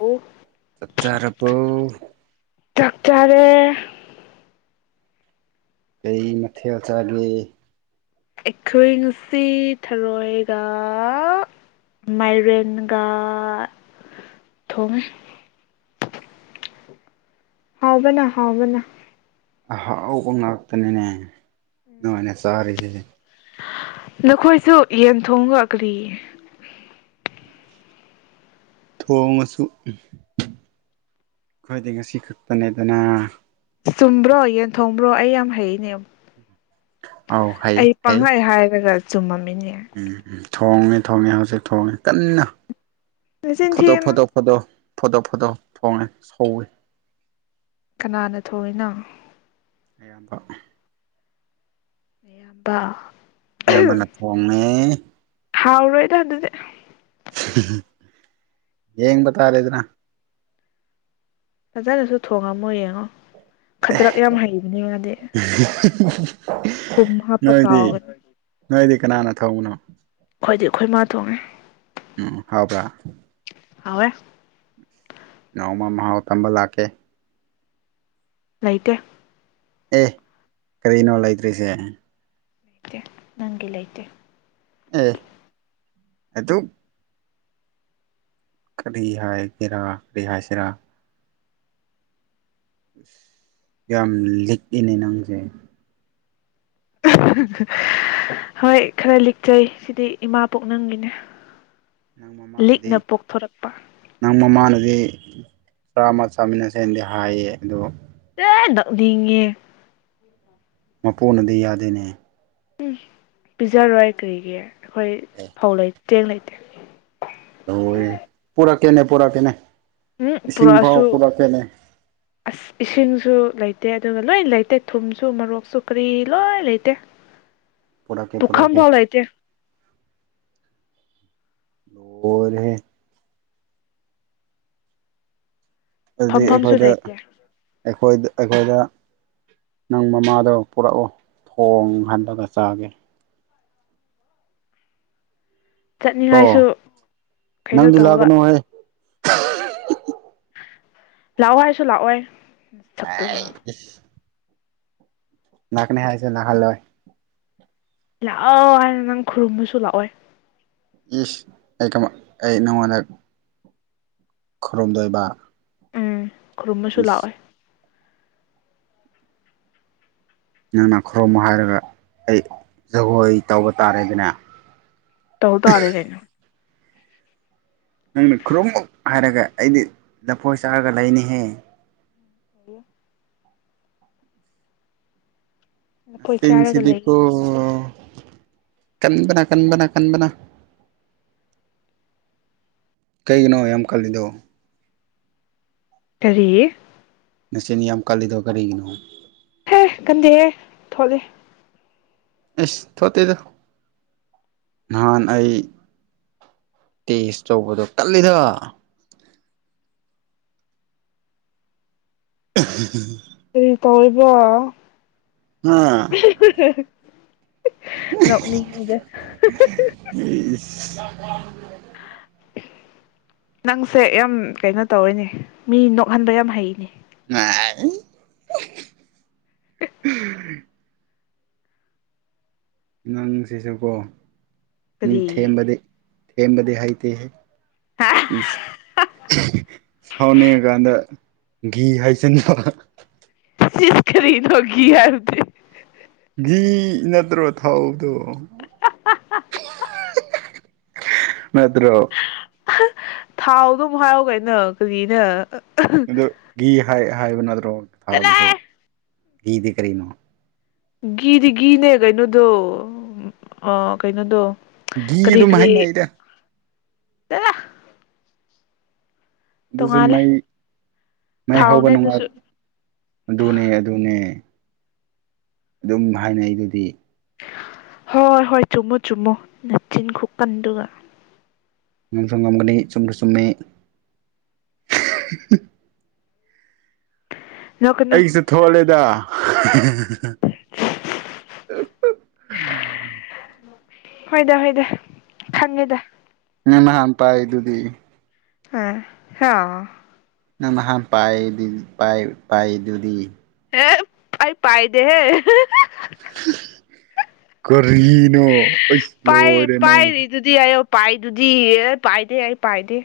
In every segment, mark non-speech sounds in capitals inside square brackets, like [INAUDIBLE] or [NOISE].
ꯑꯣ ꯆꯛ ꯆꯥꯔꯕꯣ ꯆꯥꯛ ꯆꯥꯔꯦ ꯀꯔꯤ ꯃꯊꯦꯜ ꯆꯥꯒꯦ ꯑꯩꯈꯣꯏ ꯉꯁꯤ ꯊꯔꯣꯏꯒ ꯃꯥꯏꯔꯦꯟꯒ ꯊꯣꯡꯉꯦ ꯍꯥꯎꯕꯅꯥ ꯍꯥꯎꯕꯅ ꯑꯍꯥꯎꯕ ꯉꯥꯛꯇꯅꯤꯅꯦ ꯅꯣꯏꯅ ꯆꯥꯔꯤꯁꯤꯗꯤ ꯅꯈꯣꯏꯁꯨ ꯌꯦꯟ ꯊꯣꯡꯉꯒ ꯀꯔꯤ ꯊꯣꯡꯉꯁꯨ ꯑꯩꯈꯣꯏꯗꯤ ꯉꯁꯤ ꯈꯛꯇꯅꯦꯗꯅ ꯆꯨꯝꯕ꯭ꯔꯣ ꯌꯦꯟ ꯊꯣꯡꯕ꯭ꯔꯣ ꯑꯩ ꯌꯥꯝ ꯍꯩꯅꯦ ꯑꯧ ꯍꯩ ꯑꯩ ꯍꯩ ꯄꯥꯡꯍꯥꯏ ꯍꯥꯏꯔꯒ ꯆꯨꯝꯃꯝꯃꯤꯅꯦ ꯎꯝ ꯎꯝ ꯊꯣꯡꯉꯤ ꯊꯣꯡꯉꯦ ꯍꯧꯖꯤꯛ ꯊꯣꯡꯉꯤ ꯀꯟꯅ ꯅꯆꯤꯟ ꯐꯣꯇꯣꯛ ꯊꯤꯒꯅꯨ ꯐꯣꯇꯣꯛ ꯐꯣꯇꯣ ꯐꯣꯇꯣ ꯐꯣꯇꯣ ꯊꯣꯡꯉꯦ ꯁꯧꯋꯦ ꯀꯅꯥꯅ ꯊꯣꯡꯉꯤꯅꯣ ꯑꯌꯥꯝꯕ ꯅꯌꯥꯝꯕ ꯑꯌꯥꯝꯕꯅ ꯊꯣꯡꯉꯦ ꯍꯥꯎꯔꯣꯏꯗ ꯑꯗꯨꯗꯤ [UNINTELLIGIBLE] ꯌꯦꯡꯕ ꯇꯥꯔꯦꯗꯅꯥ ꯐꯖꯅꯁꯨ ꯊꯣꯉꯝꯃꯣ ꯌꯦꯡꯉꯣ ꯈꯗ꯭ꯔꯛ ꯌꯥꯝ ꯍꯩꯕꯅꯦ ꯃꯥꯗꯤ ꯊꯨꯝ [UNINTELLIGIBLE] ꯍꯥꯞꯄ [UNINTELLIGIBLE] ꯅꯣꯏꯗꯤ ꯀꯥꯎꯒꯅꯤ ꯅꯣꯏꯗꯤ ꯀꯅꯥꯅ ꯊꯣꯡꯕꯅꯣ ꯈꯣꯏꯗꯤ ꯑꯩꯈꯣꯏ ꯃꯥ ꯊꯣꯡꯉꯦ ꯎꯝ ꯍꯥꯎꯕ꯭ꯔꯥ ꯍꯥꯎꯑꯦ ꯅꯥꯎꯃ ꯃꯍꯥꯎ ꯇꯝꯕ ꯂꯥꯛꯀꯦ ꯂꯩꯇꯦ ꯑꯦ ꯀꯔꯤꯅꯣ ꯂꯩꯇ꯭ꯔꯤꯁꯦ ꯇꯦ ꯅꯪꯒꯤ ꯂꯩꯇꯦ ꯑꯦ ꯑꯗꯨꯛ ꯀꯔꯤ ꯍꯥꯏꯒꯦꯔꯥ ꯀ꯭ꯔꯤ ꯍꯥꯏꯁꯤꯔꯥ ꯌꯥꯝ ꯂꯤꯛꯏꯅꯦ ꯅꯪꯁꯦ [UNINTELLIGIBLE] ꯍꯣꯏ ꯈꯔ ꯂꯤꯛꯆꯩ ꯁꯤꯗꯤ ꯏꯃꯥ ꯄꯨꯛꯅꯨꯡꯒꯤꯅꯦ ꯅꯪ ꯃꯃꯥꯅꯗꯤ ꯄꯣꯛꯊꯣꯔꯛꯄ ꯅꯪ ꯃꯃꯥꯅꯗꯤ ꯆꯔꯥꯃ ꯆꯥꯃꯤꯟꯅꯁꯦꯅꯗꯤ ꯍꯥꯏꯌꯦ ꯑꯗꯣ ꯅꫭꯛꯅꯤꯡꯉꯦ ꯃꯄꯨꯅꯗꯤ ꯌꯥꯗꯦꯅꯦ ꯎꯝ ꯄꯤꯖꯔꯣꯏ ꯀ꯭ꯔꯤꯒꯤ ꯑꯩꯈꯣꯏ ꯑꯦ ꯐꯧ ꯂꯩ ꯆꯦꯡ ꯂꯩꯇꯦ ꯂꫭꯏꯔꯦꯍꯦ ꯄꯨꯔꯛꯀꯦꯅꯦ ꯄꯨꯔꯛꯀꯦꯅꯦ ꯎꯝ ꯏꯁꯤꯡ ꯕꯥꯎ ꯄꯨꯔꯛꯑꯁꯨ ꯄꯨꯂꯛꯀꯦꯅꯦ ꯑꯁ ꯏꯁꯤꯡꯁꯨ ꯂꯩꯇꯦ ꯑꯗꯨꯒ ꯂꯣꯏ ꯂꯩꯇꯦ ꯊꯨꯝꯁꯨ ꯃꯣꯔꯣꯛꯁꯨ ꯀꯔꯤ ꯂꯣꯏ ꯂꯩꯇꯦ [INAUDIBLE] ꯄꯨꯈꯝ ꯄꯨꯔꯛꯀꯦ ꯐꯥꯎ ꯂꯩꯇꯦ ꯂꫭꯔꯦꯍꯦ ꯑꯗꯨꯗꯤ ꯐꯝꯐꯝꯁꯨ ꯑꯩꯈꯣꯏꯗ ꯂꯩꯇꯦ ꯑꯩꯈꯣꯏ ꯑꯩꯈꯣꯏꯗ ꯅꯪ ꯃꯃꯥꯗꯣ ꯄꯨꯔꯛꯑꯣ ꯊꯣꯡ ꯍꯟꯔꯒ ꯆꯥꯒꯦ ꯀꯣ ꯆꯠꯅꯤꯡꯉꯥꯏꯁꯨ ꯀꯩꯩꯅꯣ ꯅꯪꯗꯤ ꯇꯧꯕ ꯂꯥꯛꯀꯅꯨꯍꯦ ꯂꯥꯛꯑꯣ ꯍꯥꯏꯁꯨ ꯂꯥꯛꯑꯣꯏ ꯁꯛꯇꯨꯒ ꯑꯥꯏ ꯏꯁ ꯂꯥꯛꯀꯅꯤ ꯍꯥꯏꯁꯨ ꯂꯥꯛꯍꯜꯂꯣꯏ ꯂꯥꯛꯑꯣ ꯍꯥꯏꯅ ꯅꯪ ꯈꯨꯔꯨꯝꯃꯁꯨ ꯂꯥꯛꯑꯣꯏ ꯏꯁ ꯑꯩ ꯀꯃ ꯑꯩ ꯅꯉꯣꯟꯗ ꯈꯨꯔꯨꯝꯗꯣꯏꯕ ꯈꯨꯔꯨꯝꯃꯁꯨ ꯏꯁ ꯂꯥꯛꯑꯣꯏ ꯅꯪꯅ ꯈꯨꯔꯨꯝꯃꯣ ꯍꯥꯏꯔꯒ ꯑꯩ ꯖꯒꯣꯏ ꯇꯧꯕ ꯇꯥꯔꯦꯗꯅ ꯇꯧ ꯇꯥꯔꯦ ꯀꯩꯅꫭ ꯅꯪꯅ ꯈꯨꯔꯨꯝꯃꯨꯛ ꯍꯥꯏꯔꯒ ꯑꯩꯗꯤ ꯂꯐꯣꯏ ꯆꯥꯔꯒ ꯂꯩꯅꯤꯍꯦ ꯑꯦ ꯂꯐꯣꯏ ꯇꯤꯟ ꯆꯥꯔꯒ ꯁꯤꯗꯤ ꯂꯩ ꯀꯣ ꯀꯟꯕꯅ ꯀꯟꯕꯅ ꯀꯟꯕꯅ ꯀꯩꯒꯤꯅꯣ ꯌꯥꯝ ꯀꯜꯂꯤꯗꯣ ꯀꯔꯤ ꯅꯆꯤꯟ ꯌꯥꯝ ꯀꯜꯂꯤꯗꯣ ꯀꯔꯤꯒꯤꯅꯣ ꯑꯦ ꯀꯟꯗꯦꯍꯦ ꯊꯣꯠꯂꯤ ꯏꯁ ꯊꯣꯠꯇꯦꯗ ꯅꯍꯥꯟ ꯑꯩ ꯇꯦꯁ ꯇꯧꯕꯗꯣ ꯀꯜꯂꯤꯗ [UNINTELLIGIBLE] ꯀꯔꯤ ꯇꯧꯔꯤꯕꯣ ꯍꯥ ꯅꯣꯛꯅꯤꯡꯉꯤꯗ ꯏꯁ ꯅꯪꯁꯦ ꯌꯥꯝ ꯀꯩꯅꯣ ꯇꯧꯋꯦꯅꯦ ꯃꯤ ꯅꯣꯛꯍꯟꯕ ꯌꯥꯝ ꯍꯩꯅꯦ [UNINTELLIGIBLE] ꯅꯪꯁꯤꯖꯨꯀꯣ ꯃꯤ ꯀꯔꯤ ꯊꯦꯝꯕꯗꯤ ꯇꯦꯝꯕꯗꯤ ꯍꯩꯇꯦꯍꯦ ꯏꯁ ꯁꯥꯎꯅꯤꯉ ꯀꯥꯟꯗ ꯒꯤ ꯍꯩꯆꯤꯟꯕ ꯀꯔꯤꯅꯣ ꯒꯤ ꯍꯥꯏꯕꯗꯤ ꯒꯤ ꯅꯠꯇ꯭ꯔꯣ ꯊꯥꯎꯗꯣ ꯅꯠꯗ꯭ꯔꯣ ꯊꯥꯎꯗꯨꯝ ꯍꯥꯏꯌꫭ ꯀꯩꯅꯣ ꯀꯔꯤꯅꯣ ꯑꯗꯨ ꯒꯤ ꯍꯥꯏ ꯍꯥꯏꯕ ꯅꯠꯗ꯭ꯔꯣ ꯊꯥꯕꯎꯗꯨꯁꯨ ꯆꯠꯂꯣꯍꯦ ꯒꯤꯗꯤ ꯀꯔꯤꯅꯣ ꯒꯤꯗꯤ ꯒꯤꯅꯦ ꯀꯩꯅꯣꯗꯣ ꯑ ꯀꯩꯅꯣꯗꯣ ꯘꯤ ꯀꯔꯤ ꯑꯗꯨꯝ ꯀꯔꯤ ꯍꯥꯏꯅꯩꯗ [UNINTELLIGIBLE] ꯗꯨꯖꯨ ꯇꯣꯡꯉꯥꯜꯂꯦ ꯃꯩ ꯃꯩ ꯍꯧꯕ ꯊꯥꯎꯅꯦ ꯅꯨꯡꯉꯥꯏ ꯑꯗꯨꯁꯨ ꯑꯗꯨꯅꯦ ꯑꯗꯨꯅꯦ ꯗꯨꯝ ꯍꯥꯏꯅꯩ ꯗꯨꯗꯤ ꯍꯣꯏ ꯍꯣꯏ ꯆꯨꯝꯃꯣ ꯆꯨꯝꯃꯣ ꯅꯆꯤꯟ ꯈꯨꯀꯟꯗꯨꯒ ꯉꯝꯁꯨ ꯉꯝꯒꯅꯤ ꯆꯨꯝꯁꯨ ꯆꯨꯝꯃꯤ [UNINTELLIGIBLE] ꯅꯣꯛꯀꯅꯨ ꯑꯩꯖꯨ ꯊꯣꯠꯂꯦꯗ ꯍꯣꯏꯗ ꯍꯣꯏꯗ ꯈꯪꯉꯦꯗ ꯅꯪ ꯅꯍꯥꯟ ꯄꯥꯏꯗꯨꯗꯤ ꯍꯣꯏ [UNINTELLIGIBLE] ꯅꯪ ꯅꯍꯥꯟ ꯄꯥꯏꯔꯤ ꯄꯥꯏ ꯄꯥꯏꯗꯨꯗꯤ ꯍꯦ ꯑꯩꯥ ꯄꯥꯏꯗꯦꯍꯦ ꯀꯔꯤꯅꯣ ꯑꯩꯁ ꯂꯣꯏꯔꯦ ꯅꯪꯁꯦ ꯗꯤ ꯑꯩꯌꯣ ꯄꯥꯏꯗꯨꯗꯤ ꯑꯦ ꯄꯥꯏꯗꯦ ꯑꯩ ꯄꯥꯏꯗꯦ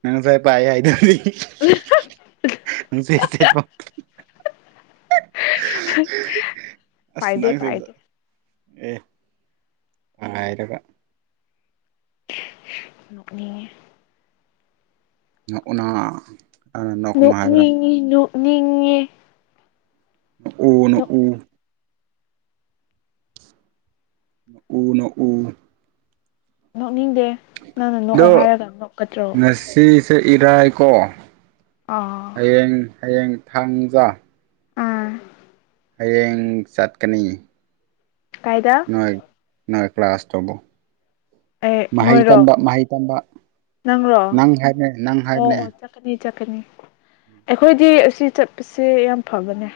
ꯅꯪ ꯉꯁꯥꯏ ꯄꯥꯏ ꯍꯥꯏꯗꯨꯗꯤ [UNINTELLIGIBLE] [INAUDIBLE] ꯑꯁ ꯄꯥꯏꯗꯦ ꯅꯪꯁꯦ ꯄꯥꯏꯗꯦ ꯑꯦ ꯍꯥꯏꯔꯒ ꯅꯣꯛꯅꯤꯡꯉꯦ ꯅꯣꯛꯎꯅ ꯅꯣꯛꯀꯅꯨ ꯍꯥꯏꯕ꯭ꯔꯥ ꯅꯣꯛꯅꯤꯡꯉꯤ ꯅꯣꯛꯅꯤꯡꯉꯦ ꯎꯅ ꯅꯣꯛ ꯎ ꯅꯣꯛꯎ ꯅꯣꯛꯎ ꯅꯣꯛꯅꯤꯡꯗꯦ ꯅꯪꯅ ꯅꯣꯛꯑꯣ ꯗꯣ ꯍꯥꯏꯔꯒ ꯅꯣꯛꯀꯗ꯭ꯔꯣ ꯉꯁꯤꯁ ꯏꯔꯥꯏ ꯀꯣ ꯑꯥ ꯍꯌꯦꯡ ꯍꯌꯦꯡ ꯊꯥꯡꯖꯥ ꯑꯥ ꯍꯌꯦꯡ ꯆꯠꯀꯅꯤ ꯀꯥꯏꯗ ꯅꯣꯏ ꯅꯣꯏ ꯀ꯭ꯂꯥꯁ ꯇꯧꯕꯣ ꯑꯦ ꯃꯍꯩ ꯇꯝꯕ ꯅꯣꯏꯔꯣ ꯃꯍꯩ ꯇꯝꯕ ꯅꯪ ꯍꯥꯏꯕꯅꯦ ꯅꯪ ꯍꯥꯏꯕꯅꯦ ꯀꯔꯤ ꯆꯠꯀꯅꯤ ꯑꯩꯈꯣꯏꯗꯤ ꯑꯁꯤ ꯆꯠꯄꯁꯦ ꯌꯥꯝ ꯐꯕꯅꯦ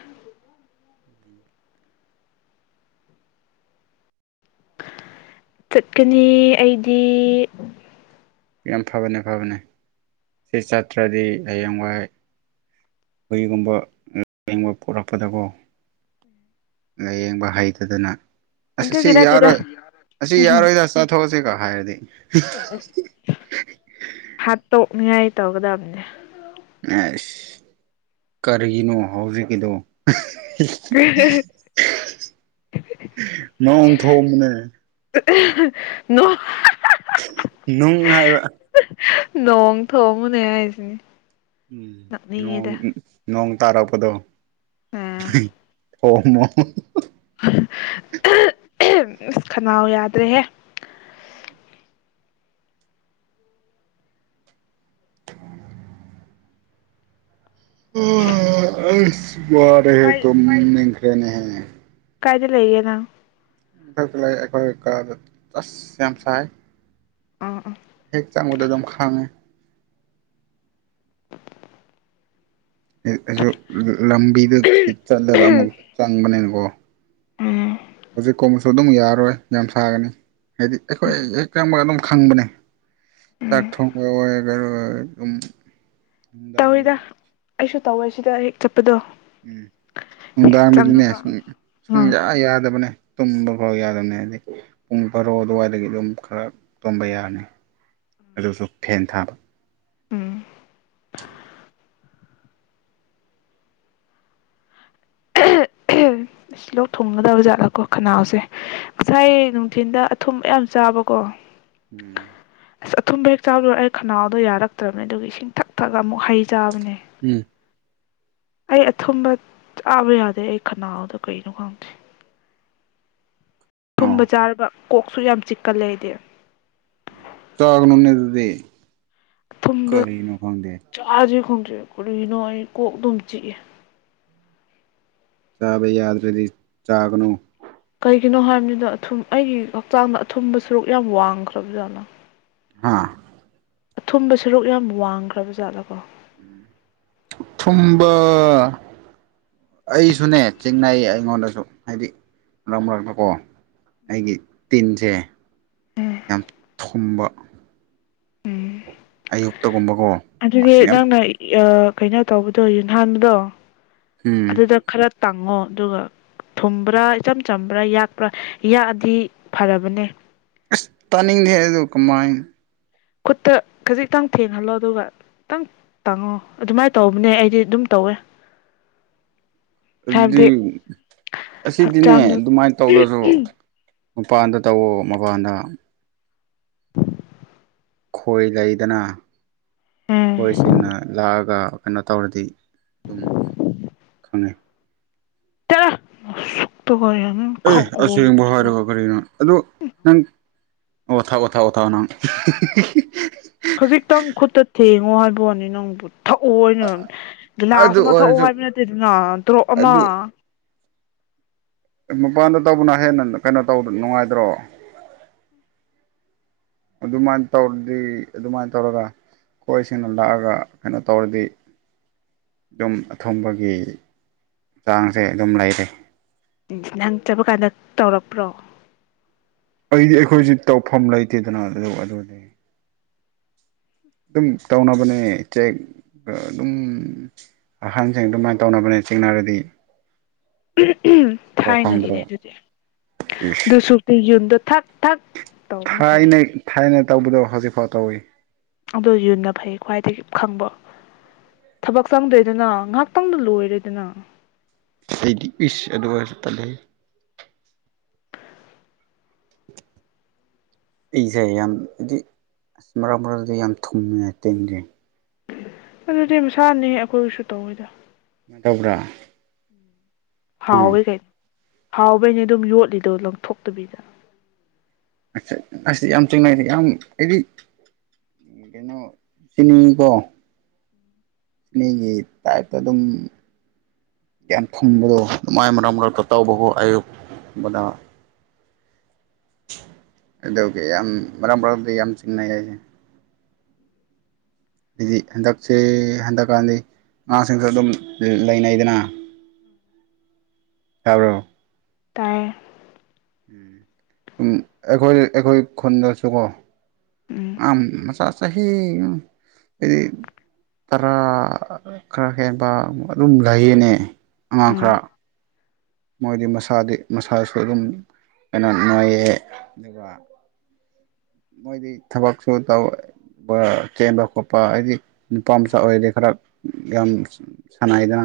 ꯆꯠꯀꯅꯤ ꯑꯩꯗꯤ ꯌꯥꯝ ꯐꯕꯅꯦ ꯐꯕꯅꯦ ꯁꯤ ꯆꯠꯇ꯭ꯔꯗꯤ ꯍꯌꯦꯡꯋꯥꯏ ꯀꯔꯤꯒꯨꯝꯕ ꯂꯦꯡꯕ ꯄꯔꯛꯄꯗꯀꯣ ꯂꯥꯏꯌꯦꯡꯕ ꯍꯩꯇꯗꯅ ꯑꯁ ꯁꯤ ꯑꯗꯨꯒꯤ ꯅꯠꯇꯦꯗ ꯌꯥꯔꯣꯏ ꯑꯁꯤ ꯌꯥꯔꯣꯏꯗ ꯆꯠꯊꯣꯛꯑꯁꯤꯀ ꯍꯥꯏꯔꯗꯤ ꯍꯥꯠꯇꯣꯛꯅꯤꯉꯥꯏ ꯇꯧꯒꯗꯕꯅꯦ ꯑꯦꯁ ꯀꯔꯤꯒꯤꯅꯣ ꯍꯧꯖꯤꯛꯀꯤꯗꯣ ꯅꯣꯡ ꯊꯣꯡꯕꯅꯦ ꯅꯣ ꯅꯨꯡ ꯍꯥꯏꯕ ꯅꯣꯡ ꯊꯣꯡꯃꯣꯅꯦ ꯍꯥꯏꯖꯤꯅꯤ ꯎꯝ ꯅꯣꯡ ꯅꯣꯡ ꯇꯥꯔꯛꯄꯗꯣ ꯑꯥ ꯊꯣꯝꯃꯣ [UNINTELLIGIBLE] ꯏꯁ ꯈꯅꯥꯎ ꯌꯥꯗ꯭ꯔꯦꯍꯦ ꯑ ꯑꯁ ꯋꯥꯔꯦꯍꯦ ꯀꯥꯏ ꯇꯨꯝ ꯅꯤꯡꯈ꯭ꯔꯦꯅꯦꯍ ꯀꯥꯏꯗ ꯂꯩꯌꯦ ꯅꯪ ꯃꯊꯛꯇ ꯂꯩ ꯑꯩꯈꯣꯏ ꯀꯥꯗ ꯑꯁ ꯌꯥꯝ ꯁꯥꯏ ꯑꯥ ꯑꯥ ꯍꯦꯛ ꯆꯪꯕꯗ ꯑꯗꯨꯝ ꯈꯥꯡꯉꯦ ꯑꯩꯁꯨ ꯂꯝꯕꯤꯗꯒꯤ ꯆꯠꯂꯒ ꯑꯃꯨꯛ ꯆꯪꯕꯅꯤꯅꯀꯣ ꯎꯝ ꯍꯧꯖꯤꯛ ꯀꯣꯝꯃꯁꯨ ꯑꯗꯨꯝ ꯌꯥꯔꯣꯏ ꯌꯥꯝ ꯁꯥꯒꯅꯤ ꯍꯥꯏꯗꯤ ꯑꯩꯈꯣꯏ ꯍꯦꯛ ꯆꯪꯕꯒ ꯑꯗꯨꯝ ꯈꯪꯕꯅꯦ ꯆꯥꯛ ꯎꯝ ꯊꯣꯡꯕ ꯑꯣꯏꯒꯔ ꯑꯣꯏ ꯑꯗꯨꯝ ꯇꯧꯔꯤꯗ ꯅꯨꯡꯗꯥꯡꯗꯗꯤ ꯑꯩꯁꯨ ꯇꯧꯋꯦ ꯁꯤꯗ ꯍꯦꯛ ꯆꯠꯄꯗꯣ ꯎꯝ ꯍꯦꯛ ꯅꯨꯡꯗꯥꯡꯗꯗꯤꯅꯦ ꯆꯪꯉꯕ ꯁꯨꯝ ꯑꯥ ꯁꯨꯡꯌꯥ ꯌꯥꯗꯕꯅꯦ ꯇꯨꯝꯕ ꯐꯥꯎ ꯌꯥꯗꯕꯅꯤ ꯍꯥꯏꯗꯤ ꯄꯨꯡ ꯕꯔꯣ ꯑꯗꯨꯋꯥꯏꯗꯒꯤ ꯑꯗꯨꯝ ꯈꯔ ꯇꯨꯝꯕ ꯌꯥꯔꯅꯤ ꯑꯗꯨꯁꯨ ꯐꯦꯟ ꯊꯥꯕ ꯎꯝ [UNINTELLIGIBLE] ꯑꯁ ꯂꯣꯛ ꯊꯨꯡꯒꯗꯕ ꯖꯥꯠꯂꯥꯀꯣ ꯈꯅꯥꯎꯁꯦ ꯉꯁꯥꯏ ꯅꯨꯡꯊꯤꯟꯗ ꯑꯊꯨꯝ ꯃꯌꯥꯝ ꯆꯥꯕꯀꯣ ꯎꯝ ꯑꯁ ꯑꯊꯨꯝꯕ ꯍꯦꯛ ꯆꯥꯕ ꯑꯩ ꯈꯅꯥꯎꯗꯣ ꯌꯥꯔꯛꯇ꯭ꯔꯕꯅꯦ ꯑꯗꯨꯒꯤ ꯏꯁꯤꯡ ꯊꯛ ꯊꯛꯑ ꯑꯃꯨꯛ ꯍꯩ ꯆꯥꯕꯅꯦ ꯎꯝ ꯑꯩ ꯑꯊꯨꯝꯕ ꯆꯥꯕ ꯌꯥꯗꯦ ꯑꯩ ꯈꯅꯥꯎꯗꯣ ꯀꯩꯒꯤꯅꯣ ꯈꯪꯗꯦ ꯑꯥꯎ ꯊꯨꯝꯕ ꯆꯥꯔꯕ ꯀꯣꯛꯁꯨ ꯌꯥꯝ ꯆꯤꯛꯀ ꯂꯩꯗꯤ ꯆꯥꯒꯅꯨꯅꯦ ꯑꯗꯨꯗꯤ ꯊꯨꯝꯕ ꯀꯔꯤꯅꯣ ꯈꯪꯗꯦ ꯆꯥꯥꯁꯦ ꯈꯪꯗ꯭ꯔꯤ ꯀꯔꯤꯅꯣ ꯑꯩ ꯀꯣꯛ ꯑꯗꯨꯨꯝ ꯆꯤꯛꯑꯦ ꯆꯥꯕ ꯌꯥꯗ꯭ꯔꯗꯤ ꯆꯥꯒꯅꯨ ꯀꯩꯒꯤꯅꯣ ꯍꯥꯏꯕꯅꯤꯗ ꯑꯊꯨꯝ ꯑꯩꯒꯤ ꯍꯛꯆꯥꯡꯗ ꯑꯊꯨꯝꯕ ꯁꯔꯨꯛ ꯌꯥꯝ ꯋꯥꯡꯈ꯭ꯔꯕ ꯖꯥꯠꯂꯥ ꯍꯥꯥ ꯑꯊꯨꯝꯕ ꯁꯔꯨꯛ ꯌꯥꯝ ꯋꯥꯡꯈ꯭ꯔꯕ ꯖꯥꯠꯂꯥꯀꯣ ꯎꯝ ꯊꯨꯝꯕ ꯑꯩꯁꯨꯅꯦ ꯊꯦꯡꯅꯥꯏꯌꯦ ꯑꯩꯉꯣꯟꯗꯁꯨ ꯍꯥꯏꯗꯤ ꯃꯔꯛ ꯃꯔꯛꯇꯀꯣ ꯑꯩꯒꯤ ꯇꯤꯟꯁꯦ ꯌꯥꯝ ꯊꯨꯝꯕ ꯑꯌꯨꯛꯇ ꯒꯨꯝꯕꯀꯣ ꯑꯗꯨꯗꯤ ꯅꯪꯅ ꯑ ꯀꯩꯅꯣ ꯇꯧꯕꯗꯣ ꯌꯨꯟꯍꯥꯟꯕꯗꯣ ꯎꯝ ꯑꯗꯨꯗ ꯈꯔ ꯇꯥꯡꯉꯣ ꯑꯗꯨꯒ ꯊꯨꯝꯕ꯭ꯔꯥ ꯏꯆꯝ ꯆꯝꯕ꯭ꯔꯥ ꯌꯥꯛꯄ꯭ꯔꯥ ꯌꯥꯛꯑꯗꯤ ꯐꯔꯕꯅꯦ ꯑꯁ ꯇꯥꯅꯤꯡꯗꯦ ꯑꯗꯣ ꯀꯃꯥꯏꯅ ꯈꯨꯠꯇ ꯈꯖꯤꯛꯇꯪ ꯊꯦꯡꯍꯜꯂꯣ ꯑꯗꯨꯒ ꯈꯤꯇꯪ ꯇꯥꯡꯉꯣ ꯑꯗꯨꯃꯥꯏꯅ ꯇꯧꯕꯅꯦ ꯑꯩꯗꯤ ꯑꯗꯨꯝ ꯇꯧꯋꯦ [UNINTELLIGIBLE] ꯑꯗꯨꯗꯤ ꯍꯥꯏꯕꯗꯤ ꯑꯁꯤꯗꯤꯅꯦ ꯍꯛꯆꯥꯡꯗꯣ ꯑꯗꯨꯃꯥꯏꯅ ꯇꯧꯔꯁꯨ ꯅꯨꯄꯥꯥꯟꯗ ꯇꯧꯋꯣ ꯃꯕꯥꯟꯗ ꯈꯣꯏ ꯂꯩꯗꯅ ꯎꯝ ꯈꯣꯏꯁꯤꯡꯅ ꯂꯥꯛꯑꯒ ꯀꯩꯅꯣ ꯇꯧꯔꯗꯤ ꯑꯗꯨꯝ ꯈꯪꯉꯦ ꯀ꯭ꯌꯥ ꯅꯁꯛꯇꯨꯒ ꯌꯥꯅꯤꯡ ꯑꯦ ꯑꯁꯦꯡꯕ ꯍꯥꯏꯔꯒ ꯀꯔꯤꯅꯣ ꯑꯗꯣ ꯅꯪ ꯑꯣ ꯊꯥꯎꯑꯣ ꯊꯥꯎꯑꯣ ꯊꯥꯎꯑꯣ ꯅꯪ [UNINTELLIGIBLE] ꯈꯖꯤꯛꯇꯪ ꯈꯨꯠꯇ ꯊꯦꯡꯉꯣ ꯍꯥꯏꯕ ꯋꯥꯅꯤ ꯅꯪꯕꯨ ꯊꯛꯑꯣ ꯑꯣꯏꯅ ꯒꯤꯂꯥꯁ ꯑꯗꯨ ꯑꯃ ꯊꯛꯑꯣ ꯑꯣꯏꯔꯁꯨ ꯍꯥꯏꯕ ꯅꯠꯇꯦꯗꯅ ꯗ꯭ꯔꯣꯞ ꯑꯃ ꯑꯗꯨ ꯃꯄꯥꯟꯗ ꯇꯧꯕꯅ ꯍꯦꯟꯅ ꯀꯩꯅꯣ ꯇꯧꯗ ꯅꯨꯡꯉꯥꯏꯗ꯭ꯔꯣ ꯑꯗꯨꯃꯥꯏꯅ ꯇꯧꯔꯗꯤ ꯑꯗꯨꯃꯥꯏꯅ ꯇꯧꯔꯒ ꯑꯣꯏꯁꯤꯡꯅ ꯂꯥꯛꯑꯒ ꯀꯩꯅꯣ ꯇꯧꯔꯗꯤ ꯗꯨꯝ ꯑꯊꯨꯝꯕꯒꯤ ꯆꯥꯡꯁꯦ ꯑꯗꯨꯝ ꯂꯩꯔꯦ ꯅꯪ ꯆꯠꯄ ꯀꯥꯟꯗ ꯇꯧꯔꯛꯄ꯭ꯔꯣ ꯑꯩꯗꯤ ꯑꯩꯈꯣꯏꯁꯤ ꯇꯧꯐꯝ ꯂꯩꯇꯦꯗꯅ ꯑꯗꯨ ꯑꯗꯨꯗꯤ ꯗꯨꯝ ꯇꯧꯅꯕꯅꯦ ꯆꯦꯛ ꯑꯗꯨꯝ ꯑꯍꯟꯁꯤꯡ ꯑꯗꯨꯃꯥꯏ ꯇꯧꯅꯕꯅꯦ ꯆꯤꯡꯅꯔꯗꯤ ꯄꯥꯎ ꯈꯪꯗ꯭ꯔꯣ ꯊꯥꯏꯅꯒꯤꯅꯦ ꯗꯨꯗꯤ ꯑꯗꯨ ꯏꯁ ꯁꯨꯛꯇꯤ ꯌꯨꯝꯗꯣ ꯊꯛ ꯊꯛ ꯇꯧꯕꯅ ꯐꯩ ꯊꯥꯏꯅꯩ ꯊꯥꯏꯅ ꯇꯧꯕꯗꯣ ꯍꯧꯖꯤꯛꯐꯥꯎ ꯇꯧꯋꯤ ꯑꯗꯨꯗꯣ ꯌꯨꯟꯅ ꯐꯩ ꯈ꯭ꯋꯥꯏꯗꯒꯤ ꯈꯪꯕ ꯊꯕꯛ ꯆꯪꯗ꯭ꯔꯦꯗꯅ ꯉꯍꯥꯛꯇꯪꯗ ꯂꯣꯏꯔꯦꯗꯅ ꯁꯤꯒꯤ ꯎꯤꯁ ꯑꯗꯨ ꯑꯣꯏꯔꯁꯨ ꯇꯜꯂꯦꯍꯦ ꯑꯩꯁꯦ ꯌꯥꯝ ꯑꯗꯤ ꯑꯁ ꯃꯔꯛ ꯃꯔꯥꯡꯗꯤ ꯌꯥꯝ [UNINTELLIGIBLE] ꯑꯗꯨꯗꯤ ꯃꯁꯥꯅꯤ ꯑꯩꯈꯣꯏꯁꯨ ꯇꯧꯋꯤꯗ ꯇꯧꯕ꯭ꯔꯥ ꯑꯣ ꯍꯥꯎꯋꯦ ꯀꯩꯅꯣ ꯍꯥꯎꯕꯩꯩꯅꯦ ꯗꯨꯝ ꯌꯣꯠꯂꯤꯗꯣ ꯂꯪꯊꯣꯛꯇꯕꯤꯗ ꯅꯪꯁꯦ ꯌꯥꯝ ꯆꯤꯡꯅꯩ ꯌꯥꯝ ꯑꯩꯗꯤ ꯀꯩꯅꯣ ꯆꯤꯅꯤꯀꯣ ꯃꯤꯒꯤ ꯇꯥꯏꯞꯇ ꯗꯨꯝ ꯌꯥꯝ ꯊꯨꯝꯕꯗꯣ ꯑꯗꯨꯃꯥꯏ ꯃꯔꯛ ꯃꯔꯛꯇ ꯇꯧꯕꯈꯣ ꯑꯌꯨꯛꯕꯗ ꯑꯗꯨꯒꯤ ꯌꯥꯝ ꯃꯔꯛ ꯃꯔꯛꯗ ꯌꯥꯝ ꯆꯤꯡꯅꯩ ꯍꯥꯏꯁꯦ ꯍꯥꯏꯗꯤ ꯍꯟꯗꯛꯁꯦ ꯍꯟꯗꯛꯀꯥꯟꯗꯤ ꯑꯉꯥꯁꯤꯡꯁꯨ ꯑꯗꯨꯝ ꯂꯩꯅꯩꯗꯅ ꯇꯥꯕ꯭ꯔꯣ ꯇꯥꯏꯌꯦ ꯎꯝ ꯎꯝ ꯑꯩꯈꯣꯏ ꯑꯩꯈꯣꯏ ꯈꯨꯟꯗꯁꯨꯀꯣ ꯎꯝ ꯑꯉꯥꯡ ꯃꯆꯥ ꯆꯍꯤ ꯎꯝ ꯍꯥꯏꯗꯤ ꯇꯔꯥ ꯈꯔ ꯍꯦꯟꯕ ꯑꯗꯨꯝ ꯂꯩꯌꯦꯅꯦ ꯑꯉꯥꯡ ꯈꯔ ꯎꯝ ꯃꯣꯏꯗꯤ ꯃꯁꯥꯗꯤ ꯃꯁꯥꯁꯨ ꯑꯗꯨꯝ ꯀꯩꯅꯣ ꯅꯣꯏꯌꯦ ꯑꯗꯨꯒ ꯃꯣꯏꯗꯤ ꯊꯕꯛꯁꯨ ꯇꯧ ꯆꯦꯟꯕ ꯈꯣꯠꯄ ꯍꯥꯏꯗꯤ ꯅꯨꯄꯥ ꯃꯆꯥ ꯑꯣꯏꯔꯗꯤ ꯈꯔ ꯌꯥꯝ ꯁꯥꯟꯅꯥꯏꯗꯅ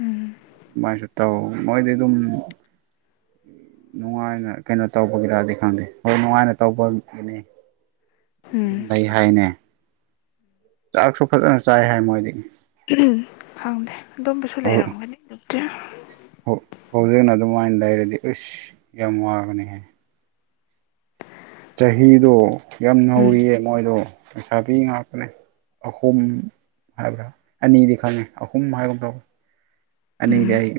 ꯎꯝ ꯑꯗꯨꯃꯥꯏꯁꯨ ꯇꯧ ꯃꯣꯏꯗꯤ ꯗꯨꯝ ꯅꯨꯡꯉꯥꯏꯅ ꯀꯩꯅꯣ ꯇꯧꯕꯒꯤꯔꯗꯤ ꯈꯪꯗꯦ ꯍꯣꯏ ꯅꯨꯡꯉꯥꯏꯅ ꯇꯧꯕ ꯕꯅꯦ ꯎꯝ ꯗꯨꯝ ꯂꯩ ꯍꯥꯏꯅꯦ ꯆꯥꯛꯁꯨ ꯐꯖꯅ ꯆꯥꯏ ꯍꯥꯏ ꯃꯣꯏꯗꯤ ꯈꯪꯗꯦ ꯑꯗꯨꯝꯕꯁꯨ ꯂꯩꯔꯝꯒꯅꯤ ꯗꯨꯛꯇꯤ ꯍꯣ ꯍꯣꯔꯦꯟ ꯑꯗꯨꯃꯥꯏꯟ ꯂꯩꯔꯗꯤ ꯑꯁ ꯌꯥꯝ ꯋꯥꯒꯅꯤꯍꯦ ꯆꯍꯤꯗꯣ ꯌꯥꯝ ꯎꯝ ꯅꯧꯔꯤꯌꯦ ꯃꯣꯏꯗꯣ ꯂꯩꯁꯥꯕꯤ ꯉꯥꯛꯇꯅꯦ ꯑꯍꯨꯝ ꯍꯥꯏꯕ꯭ꯔꯥ ꯑꯅꯤꯗꯤ ꯈꯪꯉꯦ ꯑꯍꯨꯝ ꯍꯥꯏꯒꯨꯝ ꯇꯧ ꯑꯅꯤꯗꯤ ꯎꯝ ꯑꯩ